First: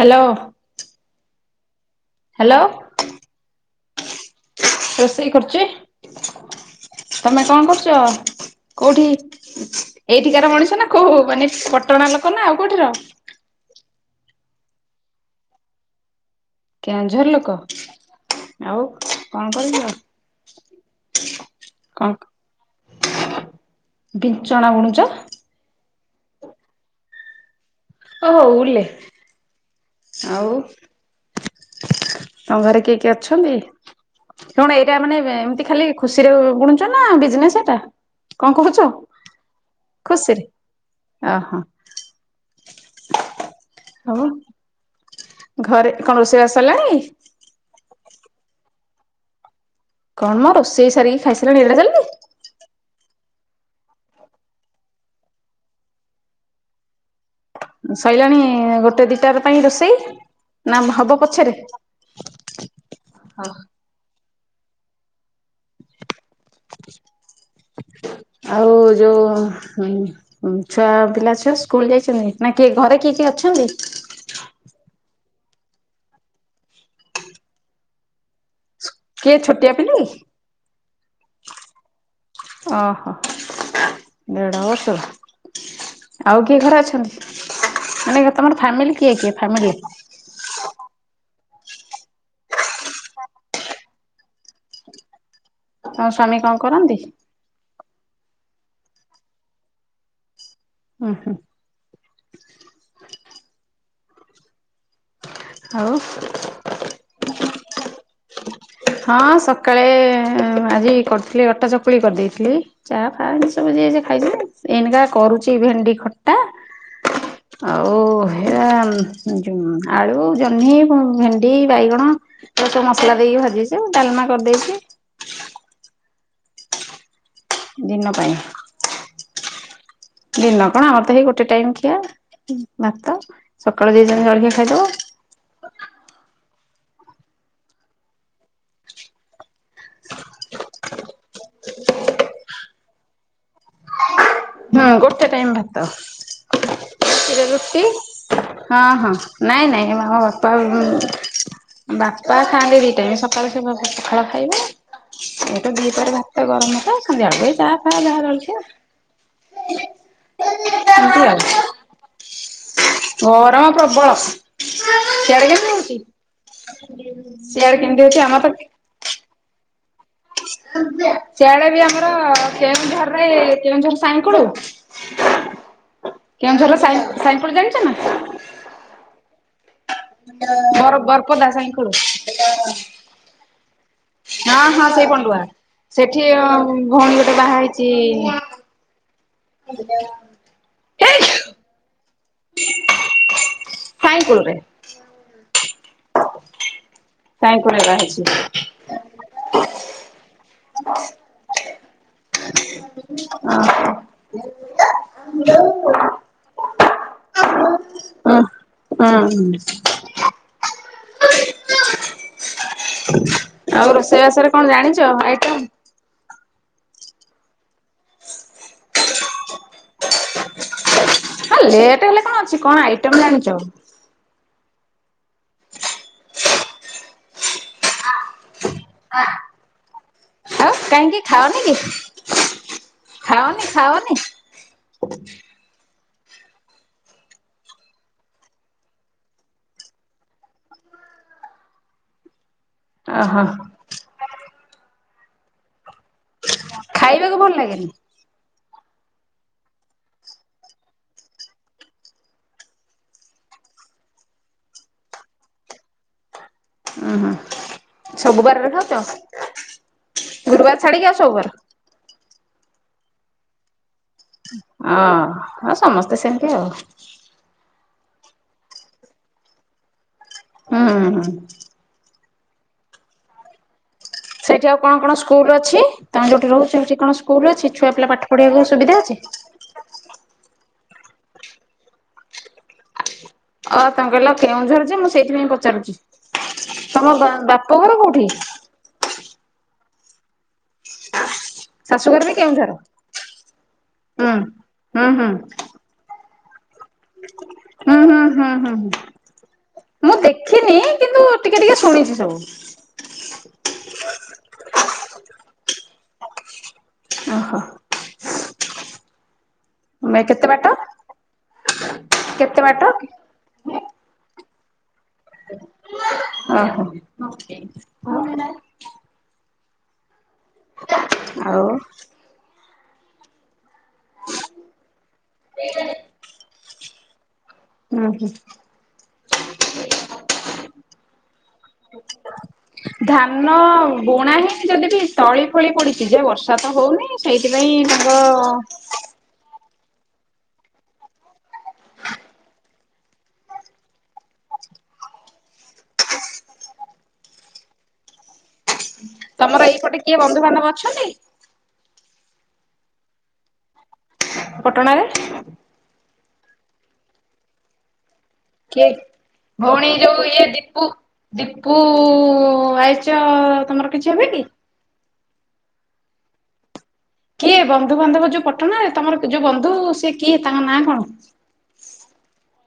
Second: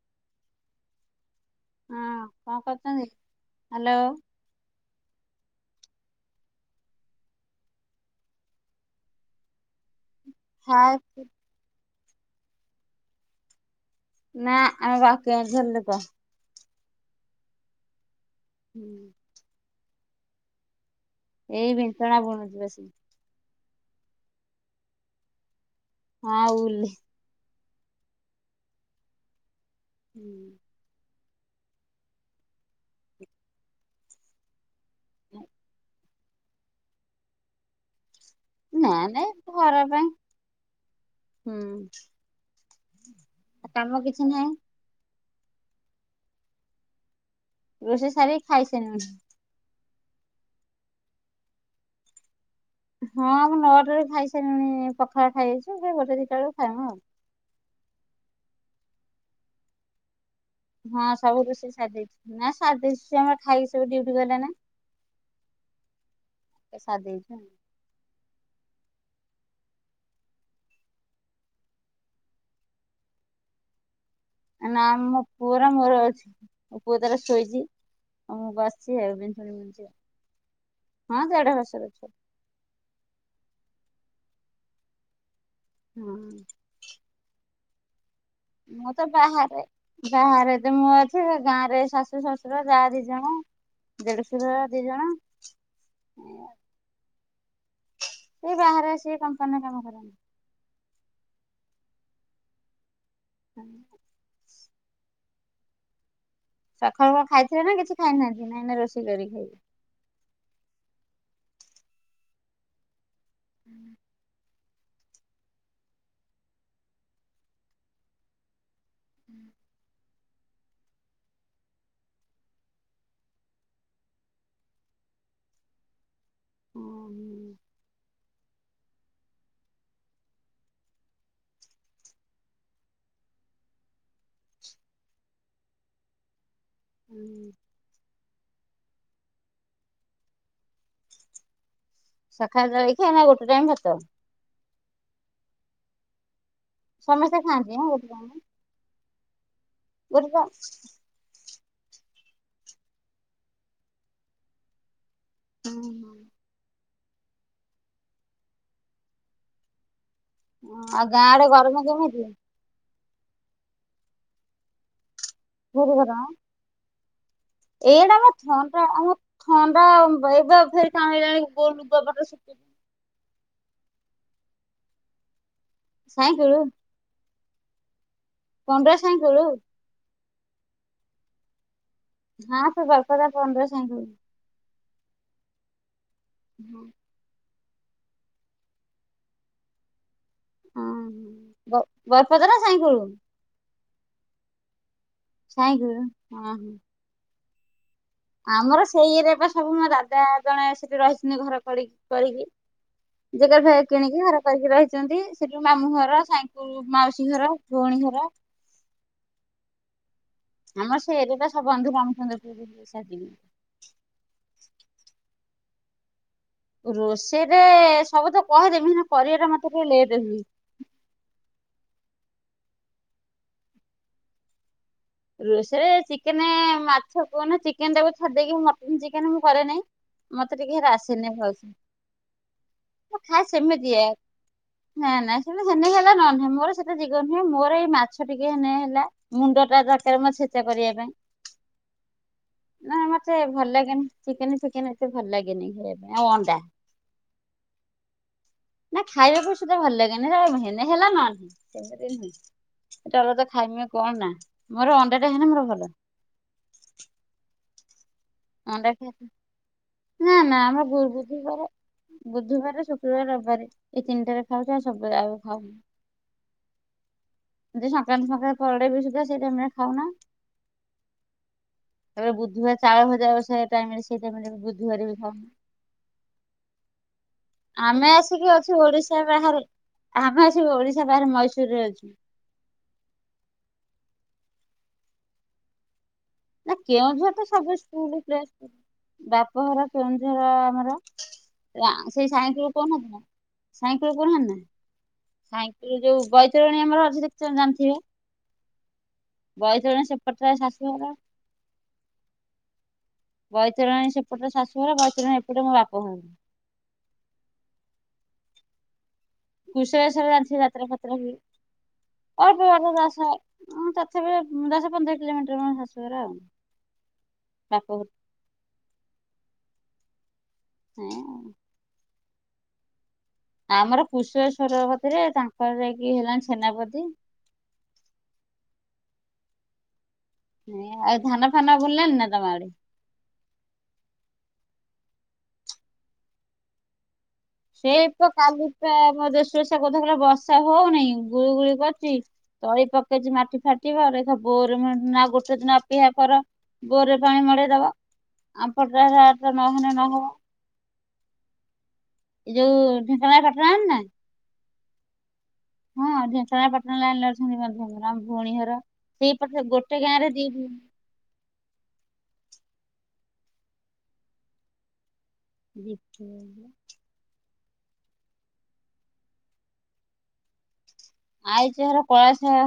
Hello. ହଁ hello କଣ କରୁଛନ୍ତି? ହ୍ୟାଲୋ। ରୋଷେଇ କରୁଚି। ତମେ କଣ କରୁଚ, କୋଉଠି? ଏଇଠିକାର ମଣିଷ ନା ହାଏ। କୋଉ ମାନେ ପଟଣା ଲୋକ ନା ଆଉ କୋଉଠିର? ନା ଆମେ ପା କେଁଉଝର ଲୋକ। କେଁଉଝର ଲୋକ ଆଉ କଣ କରୁଚ? ଏଇ ବିଞ୍ଚଣା ବୁଣୁଚି ବସିକି। ବିଞ୍ଚଣା ବୁଣୁଚ। ହଁ ଉଲୁଃ ରେ। ଓଃ ହୋ ଉଲରେ। ଆଉ ତମ ଘରେ କିଏ କିଏ ଅଛନ୍ତି? କଣ ଏଇଟା ମାନେ ଏମତି ଖାଲି ଖୁସିରେ ବୁଣୁଚ ନା ବିଜନେସ୍ ଏଟା। କଣ କୋହୁଚ? ନା ନାଇଁ ଘର ପାଇଁ। ଖୁସିରେ ଓ ହଁ। ହୁଁ କାମ କିଛି ନାହିଁ। ଘରେ କଣ ରୋଷେଇବାସ ସରିଲାଣି? ରୋଷେଇ ସାରିକି ଖାଇସାରିଲୁଣି। କଣ ମ ରୋଷେଇ ସାରିକି ଖାଇସାରିଲଣି ଏଡେ ଜଲଦି। ହଁ ମୁଁ ନଅଟାରେ ଖାଇସାଇଲୁଣି ପଖାଳ ଖାଇଦେଇଚୁ ଫେରେ ଗୋଟେ ଦିଇଟା ବେଳକୁ ଖାଇମୁ ଆଉ। ସ‌ଇଲାଣି ଗୋଟେ ଦିଇଟାର ପାଇଁ ରୋଷେଇ? ନା ହଁ ହବ ସବୁ ପଛରେ? ରୁଷେଇ ସାରିଦେଇଚି ନା ସାରିଦେଇଚି ଆମର ଖାଇକି ସବୁ ଡ୍ୟିଟି ଟି ଗଲେ ନା। ଏ ସାରି ଦେଇଚଁ। ଆଉ ଯୋଉ ଛୁଆ ପିଲା ଛୁଆ ସ୍କୁଲ ଯାଇଚନ୍ତି ନା କିଏ ଘରେ କିଏ କିଏ ଅଛନ୍ତି। ନା ଆମ ପୁଅର ମୋର ଅଛି ମୋ ପୁଅ ତାର ଶୋଇଚି ଆଉ ମୁଁ ବସ କିଏ ଛୋଟିଆ ପିଲା କି? ହଁ ଦେଢ଼ ବର୍ଷ ର। ଅହ ଦେଢ ବର୍ଷର। ହଁ ଆଉ କିଏ ଘରେ ଅଛନ୍ତି ମାନେ କେତେ ମୁଁ ତ ବାହାରେ ବାହାରେ ତ ମୁଁ ଅଛି ସେ ଗାଁ ରେ ଶାଶୁ ଶଶୁର ଯା ଦିଇ ଜଣ ଦେଢଶର ଦିଇ ଜଣ ହ ସ୍ୱାମୀ କଣ କରନ୍ତି? ସେ ବାହାରେ ସେ କମ୍ପାନୀରେ କାମ କନି ଉହୁଁ। [inaudible] ଆଉ। ସକାଳୁଳ ଖାଇଥିଲେ ନା କିଛି ଖାଇନାହାନ୍ତି? ନାଇଁ ନା ରୋଷେଇ କରି ହଁ ଖାଇବେ। ସକାଳେ ଆଜି କରିଥିଲି ଅଟା ଚକୁଳି କରିଦେଇଥିଲି ଚା ଖାଇ ସବୁ ଯିଏ ଯିଏ ଖାଇଥିଲେ। ଏନକା କରୁଚି ଭେଣ୍ଡି ଖଟା ଆଉ ହେ ଆ। ଜୁ ଆଳୁ ଜହ୍ନି ଭେଣ୍ଡି ବାଇଗଣ ଏ ସବୁ ମସଲା ଦେଇକି ଭାଜି ଡାଲମା କରିଦେଇଚି। ହୁଁ ହୁଁ। ଦିନ ପାଇଁ ଦିନ କଣ ଆମର ତ ହେଇ ଗୋଟେ ଟାଇମ ଖିଆ ଭାତ ସକାଳୁ ଦେଇ ଯ ଜଳଖିଆ ଖାଇଦବ। [inaudible] ହୁଁ। ସକାଳ ଜଳଖିଆ ନା ଗୋଟେ ଟାଇମ ଭତ ହଁ ଗୋଟେ ଟାଇମ୍ ଭାତ ସମସ୍ତେ ରାତିରେ ଖାଆନ୍ତି ରୁଟି ହଁ ଗୋଟେ ଟାଇମ ହଁ ହଁ ନାଇଁ ନାଇଁ ଆମ ଗୋଟେ ଟା ବାପା ଉଁ। ବାପା ଖାଆନ୍ତି ଦିଇ ଟାଇମ ସକାଳୁ ପଖାଳ ଖାଇବେ ଏଟା ହୁଁ ଦିଇ ପରେ ହୁଁ। ଭାତ ଗରମ ଭାତ ଦେ ଚାହା ଫା ବାହାର ଅଛି। ହ ଆଉ ଗାଁଆଡେ ଗରମ କେମିତି ଗରମ ପ୍ରବଳ ସିଆଡେ କେମିତି ବହୁତ ହୋଉଚି? ଗରମ ସିଆଡ ଏଇଆଡେ କିନ୍ଧିଉଛି ଆମ ତ ଥଣ୍ଡା ଆମ ଥଣ୍ଡା ଏବେ ଫେରେ କାଣ ହେଲାଣି ସିଆଡେ ବୋଉ ବି ଆମର ଲୁଗାପଟା ଶୁଖେଇ ସେ ଘରରେ କେଉଁଝର ସାଇଙ୍କୁଡ କେଉଁଝର ସାଇଙ୍କୁଡ ଜାଣିଛ ନା। ପାଣ୍ଡୁଆ ସାଇଁକୂଳୁ ବର ବର ପ ଦା ସାଙ୍ଗ ହଁ ସେ ବରପଦା ପଣ୍ଡୁଆ ସାଇଁ ହଁ ହଁ ସେଇ ପଣ୍ଡୁଆ ସେଠି ଭଉଣୀ ଗୋଟେ ବାହା ହେଇଛି। [inaudible] ହଁ ବରପଦା ନା ସାଇଁକୂଳୁ ସାଇଁକୂଳରେ ସାଇଁଗ ଅହ। ସାଇଁକୂଳରେ ବାହା ହେଇ ଆମର ସେଇ ଏରିଆ ବା ସବୁ ମୋ ଦାଦା ଜଣେ ସେଠି ରହିଛନ୍ତି ଘର କରି କରିକି। [unintelligible] ଭାଇ କିଣିକି ଘର କରିକି ରଇଛନ୍ତି ସେଠୁ ମାମୁଁ ଘର ସାଇଁକୂଲୁ ମାଉସୀ ଘର, ଭଉଣୀ। ଘର ଅଁ। ଆମର ସେଇଇ ଏରିଟା ସବୁ ବନ୍ଧୁ ଆଉ ରୋଷେଇବାସରେ କଣ ଜାଣିଛ ଆଇଟମ? ରୋଷେଇରେ ସବୁ ତ କହିଦେବି ନା କରିବା ଟା ମତେ ଟିକେ ଲେଟ୍ ହୁଏ। ହଁ ଲେଟ୍ ହେଲେ କଣ କଣ ଆଇଟମ ଜାଣିଚ? ରୋଷରେ ଚିକେନ, ମାଛ କୁହନା ଚିକେନ ଟାକୁ ଛାଡଦେକି ମ୍ ଚିକେନ, ମୁଁ କରେନାଇଁ ମତେ ଆଉ ଟିକେ କାହିଁକି ରାସେନି ଖାଅନି ଭଲସେ। କି ମୁଁ ଖାଏ ଖାଅନି ସେମିତି ଏ ଖାଅନି [inaudible] ନାଁ ନାଁ ସେମିତି। [unintelligible] ସେତେ ଦିଗ ନୁହେଁ ମୋର ଏଇ ମାଛ ଟିକେ ହେଲେ ହେଲା ମୁଣ୍ଡ ଟା [unintelligible] ମ ସେଟା କରିବା ପାଇଁ [inaudible] ନା ମତେ ଓହୋ ଭଲ ଲାଗେନି ଚିକେନ ଫିକେନ ଭଲ ଲାଗେନି। ପାଇଁ ଆଉ ଅଣ୍ଡା। [inaudible] ଖାଇବାକୁ ଭଲ ଲାଗେନି। ନା ଖାଇବାକୁ ସେତେ ଭଲ ଲାଗେନି ହେଲେ ହେଲା ନହେଲା ନାହିଁ [inaudible] [unintelligible] ଖାଇମି କଣ ନାଁ ମୋର ଅଣ୍ଡା ଟା ହେନେ ମୋର ଭଲ। [unintelligible] ସବୁବାର ରେ ଅଣ୍ଡା ଖାଉଚ ଖାଇ ନା ନା ଆମର ଗୁରୁବାର ଛାଡିିକି ଆଉ ସବୁବାର। ବୁଧବାର [unintelligible] ଶୁକ୍ରବାର ରବିବାରେ। ଆଁ [inaudible] ଆଉ ସମସ୍ତେ ସେମିତି ଆଉ। [unintelligible] ବି ସୁଦ୍ଧା ସେଇ ଟାଇମ ଖାଉନ। ହୁଁ ହୁଁ। ତାପରେ ବୁଧବାରେ ଚାଳ ଭଜା ଓଷା ଟାଇମ। ସେଇଠି ଆଉ କଣ କଣ ସ୍କୁଲ ଅଛି ତମେ ଯୋଉଠି ରହୁଛ ସେଠି କଣ ସ୍କୁଲ ଅଛି ଛୁଆ ଆମେ ପିଲା ପାଠ ଆସିକି ପଢିବାକୁ ସୁବିଧାଅଛି। [unintelligible] ଆମେ ଆସି ଓଡିଶା ବାହାରେ ମଇଶରରେ ଅଛୁ। ଓ ତମେ କହିଲ କେଉଁଝରଯେ ମୁଁ ସେଇଥିପାଇଁ ପଚାରୁଛି। ନା ତମ କେଉଁଝର ତ ବାପ ସବୁ ଘର ସ୍କୁଲ କୋଉଠି? ଉପରେ। ବାପଘର କେଉଁଝର ଆମର। ଶାଶୁଘର ବି କେଉଁଝର ହୁଁ ହୁଁ ହୁଁ [unintelligible] [inaudible] [unintelligible] [unintelligible] ଆମର ଅଛି ଦେଖଚ ଜାଣିଥିବେ ହୁଁ ହୁଁ ହୁଁ ହୁଁ ହୁଁ। ବୈତରଣୀ ମୁଁ ସେପଟରେ ଦେଖିନି ଶାଶୁ ଘର। କିନ୍ତୁ ଟିକେ ଟିକେ ଶୁଣିଛି ସବୁ ଟା ମୋ ବାପଘର [inaudible] ଓହୋ। ମେ କେତେ ବାଟ କେତେ ବାଟ [unintelligible] ପନ୍ଦର କିଲୋମିଟର ମୋ ଶାସୁଘର ଆଉ ଓହୋ। [inaudible] ବାପ [inaudible] ନାଇଁ [inaudible] ଆଉ ଆମର କୁଶେଳେଶ୍ୱର କତିରେ ତାଙ୍କର ଯାଇକି ହେଲାଣି ସେନାପତି। ହୁଁ ହୁଁ। [unintelligible] ଆଉ ଧାନ ଫାନ ବୁଣି ନାଁ। ଧାନ ବୁଣା ହିଁ ଯଦି ବି ତଳି ଫଳି ପଡିଛି ଯେ ବର୍ଷା ତ ହଉନି। ସେଇଥିପାଇଁ ସେ ତ କାଲି ପା [unintelligible] [unintelligible] ବର୍ଷା ହଉନି ଗୁଲୁ ଗୁଳି କରିଛି ତଳି ପକେଇଚି ମାଟି ଫାଟିବ [unintelligible] [unintelligible] ଗୋଟେ ଦିନ ଅପେକ୍ଷା କର ବୋରରେ ପାଣି ମଡେଇଦବ ଆ। [unintelligible] ତମର ନହନେ ଏଇପଟେ ନ କିଏ ହବ। [inaudible] ବନ୍ଧୁବାନ୍ଧବ ଅଛନ୍ତି ଏଇ ଯୋଉ ଢେଙ୍କାନାଳ ପାଟଣା ନାଁ। ପଟଣା ରେ ହଁ ଢେଙ୍କାନାଳ ପାଟଣା ଲାଇନେ ରେ ଅଛନ୍ତି ବନ୍ଧୁ ବାନ୍ଧବ। କିଏ [inaudible] ଭଉଣୀ ଗାଁ ଯୋଉଁ ରେ ଦି ଇଏ ଦୀପୁ [inaudible] ଦୀପୁ ଆଇ ତମର କିଛି ହେବେ ନି? [inaudible] କିଏ ବନ୍ଧୁବାନ୍ଧବ ଯୋଉଁ ପଟଣା ତମର ଯୋଉଁ ବନ୍ଧୁ ସେ କିଏ ତାଙ୍କ ନାଁ କଣ? ଆଇଚର କଳାଶର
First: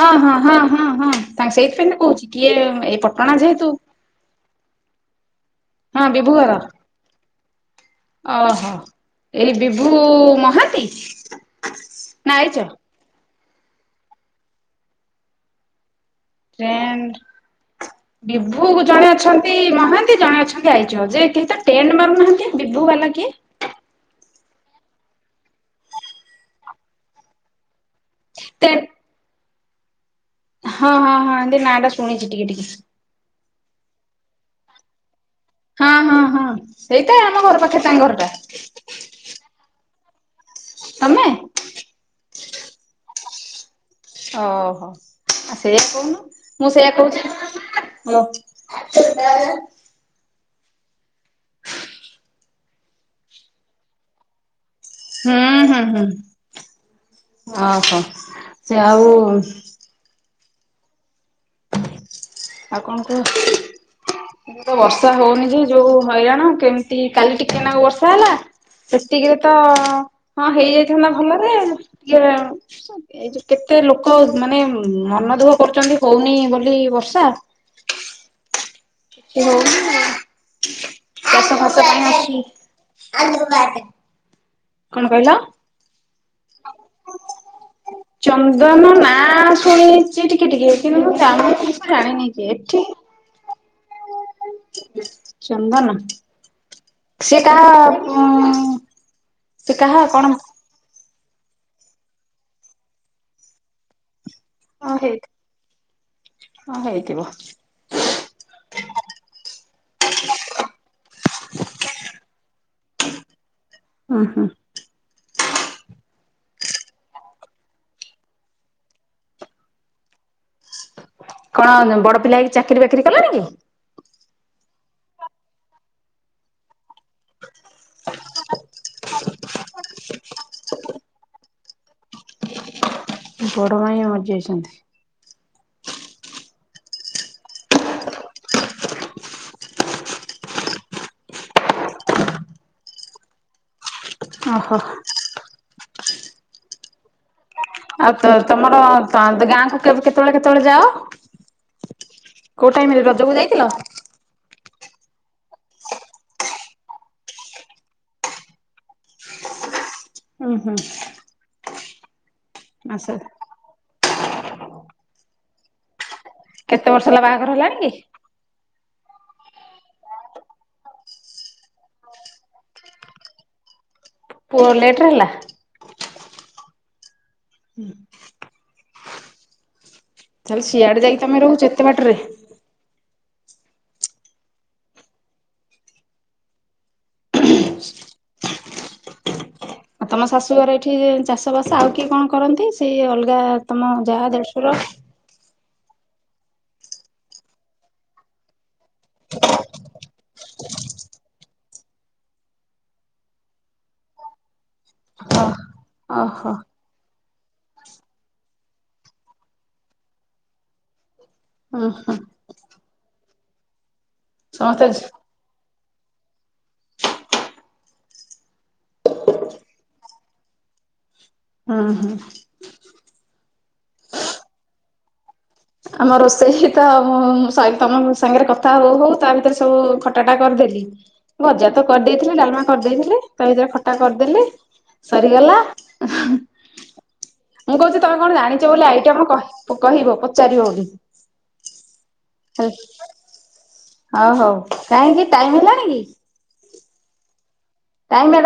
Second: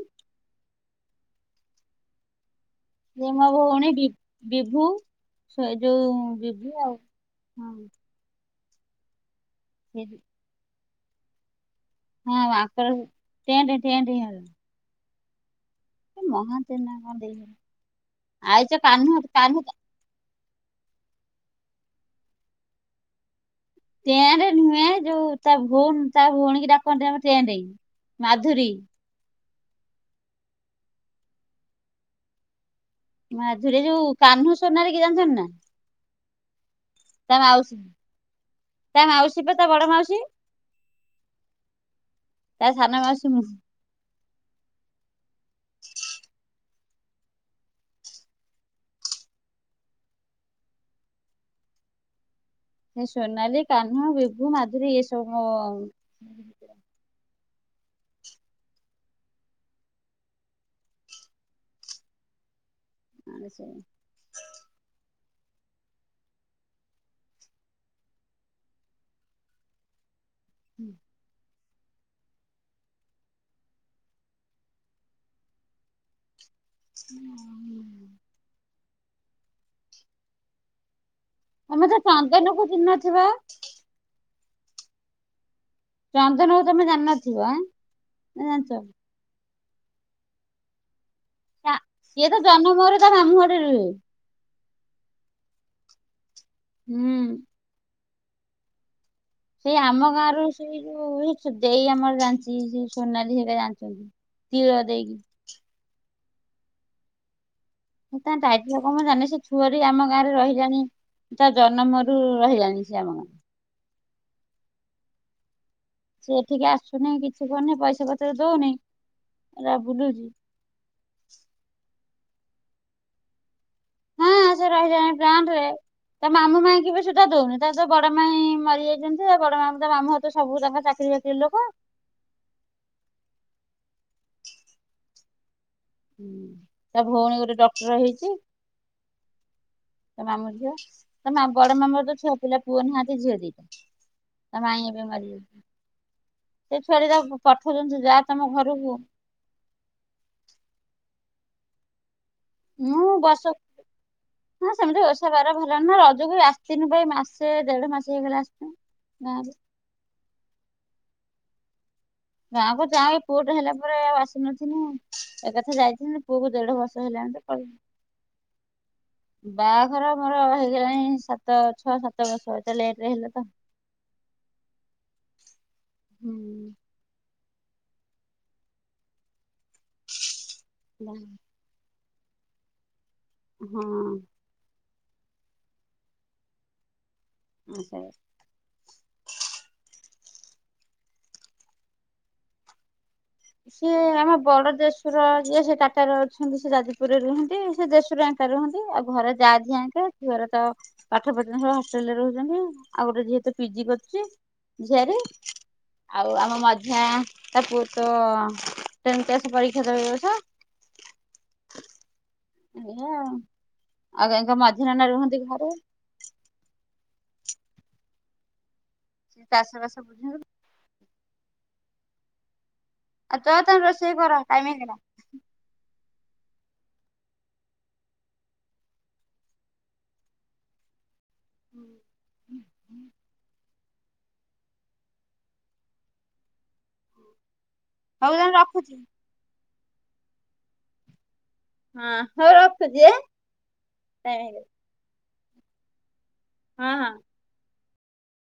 ହଁ ହଁ ହଁ ହଁ ହଁ ତାଙ୍କ ସେଇଥିପାଇଁ କହୁଛି କିଏ। ଏଇ ପଟଣା ପ୍ରେମ ଯେହେତୁ ଭଉଣୀ ବିଭୁ ସେ ହଁ ଯୋଉଁ ଘର ବିଭୁ ଆଉ ହଁ। ଓହୋ ଏଇ ବିଭୁ ସେ ଦି- ମହାନ୍ତି। ନା ହଁ ଆଇଚ? ଆକ [inaudible] ନା କଣ ଦେଇଗଲା [inaudible] ଆଇଚ ବିଭୁ କାହ୍ନୁ ଜଣେ ଅଛନ୍ତି କାହ୍ନୁ ମହାନ୍ତି ଜଣେ ଅଛନ୍ତି। [inaudible] ଯେ କେହି ତ ଟେଣ୍ଟ ମାରୁନାହାନ୍ତି ବିଭୁ ବାଲା କେ ଟେଣ୍ଡ ନୁହେଁ ଯୋଉ ତା ଭଉଣ, ତା ଭଉଣୀ ଡାକନ୍ତି ଆମ ଟେଁଟେଇ। ମାଧୁରୀ ଟେ ହଁ, ହଁ, ହଁ, ଏମତି ନାଁ ଟା ଶୁଣିଛି ଟିକେ ଟିକେ। ମାଧୁରୀ ଯୋଉ କାହ୍ନୁ ସୋନାଲି କି ଜାଣିଚନ୍ତି ନା? ହଁ, ହଁ, ହଁ, ସେଇଟା ତା ଆମ ଘର ମାଉସୀ ପାଖେ ତାଙ୍କ ଘରଟା। କି ତୋମେ? ତା ସାାନ ମାଉସୀ ମୁଁ। ଓହୋ ଆ ସେଇଆ କହୁନ। ମୁଁ ସେଇୟା କହୁଚି। [unintelligible] ସେ ସୋନାଲି, କାହ୍ନୁ, ବିଭୁ, ମାଧୁରୀ ଏସବୁ ମୋ ହୁଁ ହୁଁ ହୁଁ ଓହୋ! ସେ ଆଉ ଆଉ କଣ କୁହ? ମୋ ଏବେ ତ ବର୍ଷା ହଉନି। ଯୋଉ ଯୋଉ ହଇରାଣ କେମିତି କାଲି ଟିକେନାକୁ ବର୍ଷା ହେଲା। ସେତିକିରେ ତ ହଁ ହେଇଯାଇଥାନ୍ତା ଭଲରେ ଟିକେ ଏ ଯୋଉ କେତେ ଲୋକ ମାନେ ମନ ଦୁଃଖ କରୁଚନ୍ତି। ହଉନି ବୋଲ ଲି ବର୍ଷା। କିଛି ହଉନି ଏ ଚାଷ ଫାସ ତମେ ତ ଚନ୍ଦନକୁ ଚିହ୍ନିନଥିବ [unintelligible] କଣ କହିଲ? ଚନ୍ଦନକୁ ତୋମେ ଜାଣିନଥିବ? ଆଁ, ନା ଜାଣିଚ? ଚନ୍ଦନ ନାଁ ଶୁଣିଛି ଟିକେ ଟିକେ କିନ୍ତୁ ମୁଁ ଜାଣିନି ସା-ସିଏ ତ ଯେ ଏଠି ଜନମରୁ ତା ମାମୁଁଘରେ ରୁହେ। ଚନ୍ଦନ ହୁଁ। ସେ କା ଉଁ, ସେ ସେଇ କାହା ଆମ କଣ ଗାଁର ସେଇ ଯୋଉ ଦେଇ ଆମର ଜାଣିଚି। ସେଇ ସୋନାଲି ହେକା ଜାଣିଚନ୍ତି। ତିଆ ହଁ ହେଇ ଦେଇକି। ହଁ ହେଇଥିବ। ଏ ତା ଟାଇଟେଲ କଣ ମୁଁ ଜାଣିନାହିଁ। ସେ ଛୁଆରି ଆମ ଗାଁରେ ରହିଲାଣି। ତା ଜନମରୁ ରହିଲାଣି ସେ ଆମ ଗାଁରେ। ଓ ହଁ। ସେ ଏଠିକି ଆସୁନି। କିଛି କରୁନି। ପଇସା ପତ୍ର ଦଉନି। ଏଟା ବୁଲୁଚି। କଣ ବଡ ପିଲା କି ଚାକିରି ବାକିରି କଲାଣି କି? ହଁ ସେ ରହିିଲାଣି ପ୍ଲାଣ୍ଟ ରେ। ତା ମାମୁଁ ମାଇଁ କି ବି ସୁଦା ଦଉନି। ତାର ତ ବଡ ମାଇଁ ମରିଯାଇଚନ୍ତି। ଆଉ ବଡ ମାମୁଁ ତା ମାମୁଁଘରେ ତ ସବୁ ତାଙ୍କ ଚାକିରୀ ବାକିରି ଲୋକ। ବଡ ମାଇଁ ମରିଯାଇଚନ୍ତି। ହୁଁ ତା ଭଉଣୀ ଗୋଟେ ଡକ୍ଟର୍ ହେଇଚି। ତ ମାମୁଁ ଝିଅ। ତା ବଡ ମାମୁଁର ତ ଛୁଆପିଲା, ପୁଅ ନାହାନ୍ତି ଝିଅ ଦିଟା। ତା ଓହୋ ମାଇଁ ଏବେ ମରିଯାଇଚ ସେ ଛୁଆ ଟି ଯା ଆଉ ତ ତମ ତମର ଘରକୁ ତା ଗାଁକୁ କେତେବେଳେ କେତେବେଳେ ଯାଅ? କୋଉ ଟାଇମରେ ମୁଁ ରଜକୁ ବର୍ଷ ଯାଇଥିଲ? ହଁ ସେମିତି ଓଷା ବାର ଭଲ ନା ରଜକୁ ଆସିଥିନୁ ବା ଏଇ ମାସେ ଦେଢ ମାସ ହେଇଗଲା ଆସିଥିନୁ। ଗାଁ ରେ। ହୁଁ ହୁଁ। ଗାଁକୁ ଆସ ଯାଏ ପୁଅଟେ ହେଲା ପରେ ଆଉ ଆସିନଥିଲୁ ଏକାଥରେ ଯାଇଥିଲୁ କେତେ ବର୍ଷ ହେଲା ବାହାଘର ହେଲାଣି କି? ବାହାଘର ମୋର ହେଇଗଲାଣି ସାତ ଛଅ ସାତ ବର୍ଷ ଏତେ ଲେଟେରେ ହେଲା ତ। ପୁଅ ଲେଟେରେ ହେଲା। ହୁଁ। ହୁଁ। ତାହେଲେ ସିଆଡ଼େ ଯାଇକି ବାହା ତମେ ରହୁଛ ଏତେ ବାଟରେ। ହଁ। ଆଚ୍ଛା। ଆଉ ତମ ଶାଶୁଘର ଏଇଠି ଚାଷ ବାସ ଆଉ କିଏ କଣ କରନ୍ତି? ସେଇ ଅଲ ସିଏ ଆମ ବଡ ଦେଢଶୁର ଯିଏ ଶେ ଟାଟା ର ଅଛନ୍ତି ସେ ଯାଜପୁରରେ ରୁହନ୍ତି। ସେ ଜେସୁର ଆଙ୍କା ରୁହନ୍ତି। ଆଉ ଘରେ ଯା ଦିହେଁଆଙ୍କେ ଝିଅର ତ ପାଠ ପଢ ସୁ ହଷ୍ଟେଲରେ ରହୁଛନ୍ତି। ଆଉ ଗୋଟେ ଝିଅ ଟେ ପିଜି କରୁଛି ଝିଆରି। ଓ ଆଉ ଓହୋ ଆମ ମଝିଆଁ ତା ପୁଅ ତ ତମେ କେଶ ପରୀକ୍ଷା ଯାଉଛ? ଓ ହୋ। ଏଇଆ ଆଉ ଆଉ କାଇଁ ତ ସମସ୍ତେ ମାଝି ନନା ରୁହନ୍ତି ଘରେ। ସେ ଚାଷବାସ ବୁଝେ। ଉଁ ହୁଁ। ଆଉ ଚ ତମେ ରୋଷେଇ କର ଟାଇମି ହେଇଗଲା। ଆମ ରୋଷେଇ ତ ତମ ସାଙ୍ଗରେ କଥା ହଉ ହଉ ତା ଭିତରେ ସବୁ ଖଟାଟା କରିଦେଲି। ଭଜା ତ କରିଦେଇଥିଲେ ଡଲମା କରିଦେଇଥିଲେ। ତା ଭିତରେ ଖ ଟା କରିଦେଲି ସରିଗଲା। ମୁଁ କହୁଛି ତମେ କଣ ହଉ ତାହେଲେ ଜାଣିଛ ବୋଲି ରଖୁଛି। ଆଇଠି ଆପଣ କହିବ ପଚାରିବ ବୋଲି। ହଁ ହଉ ରଖୁଛି ଆଁ। ଓ ହଉ କାହିଁକି ଟାଇମି ହେଲାଣି କି? ହଁ ହଁ। କାଇଁ ମ୍ୟା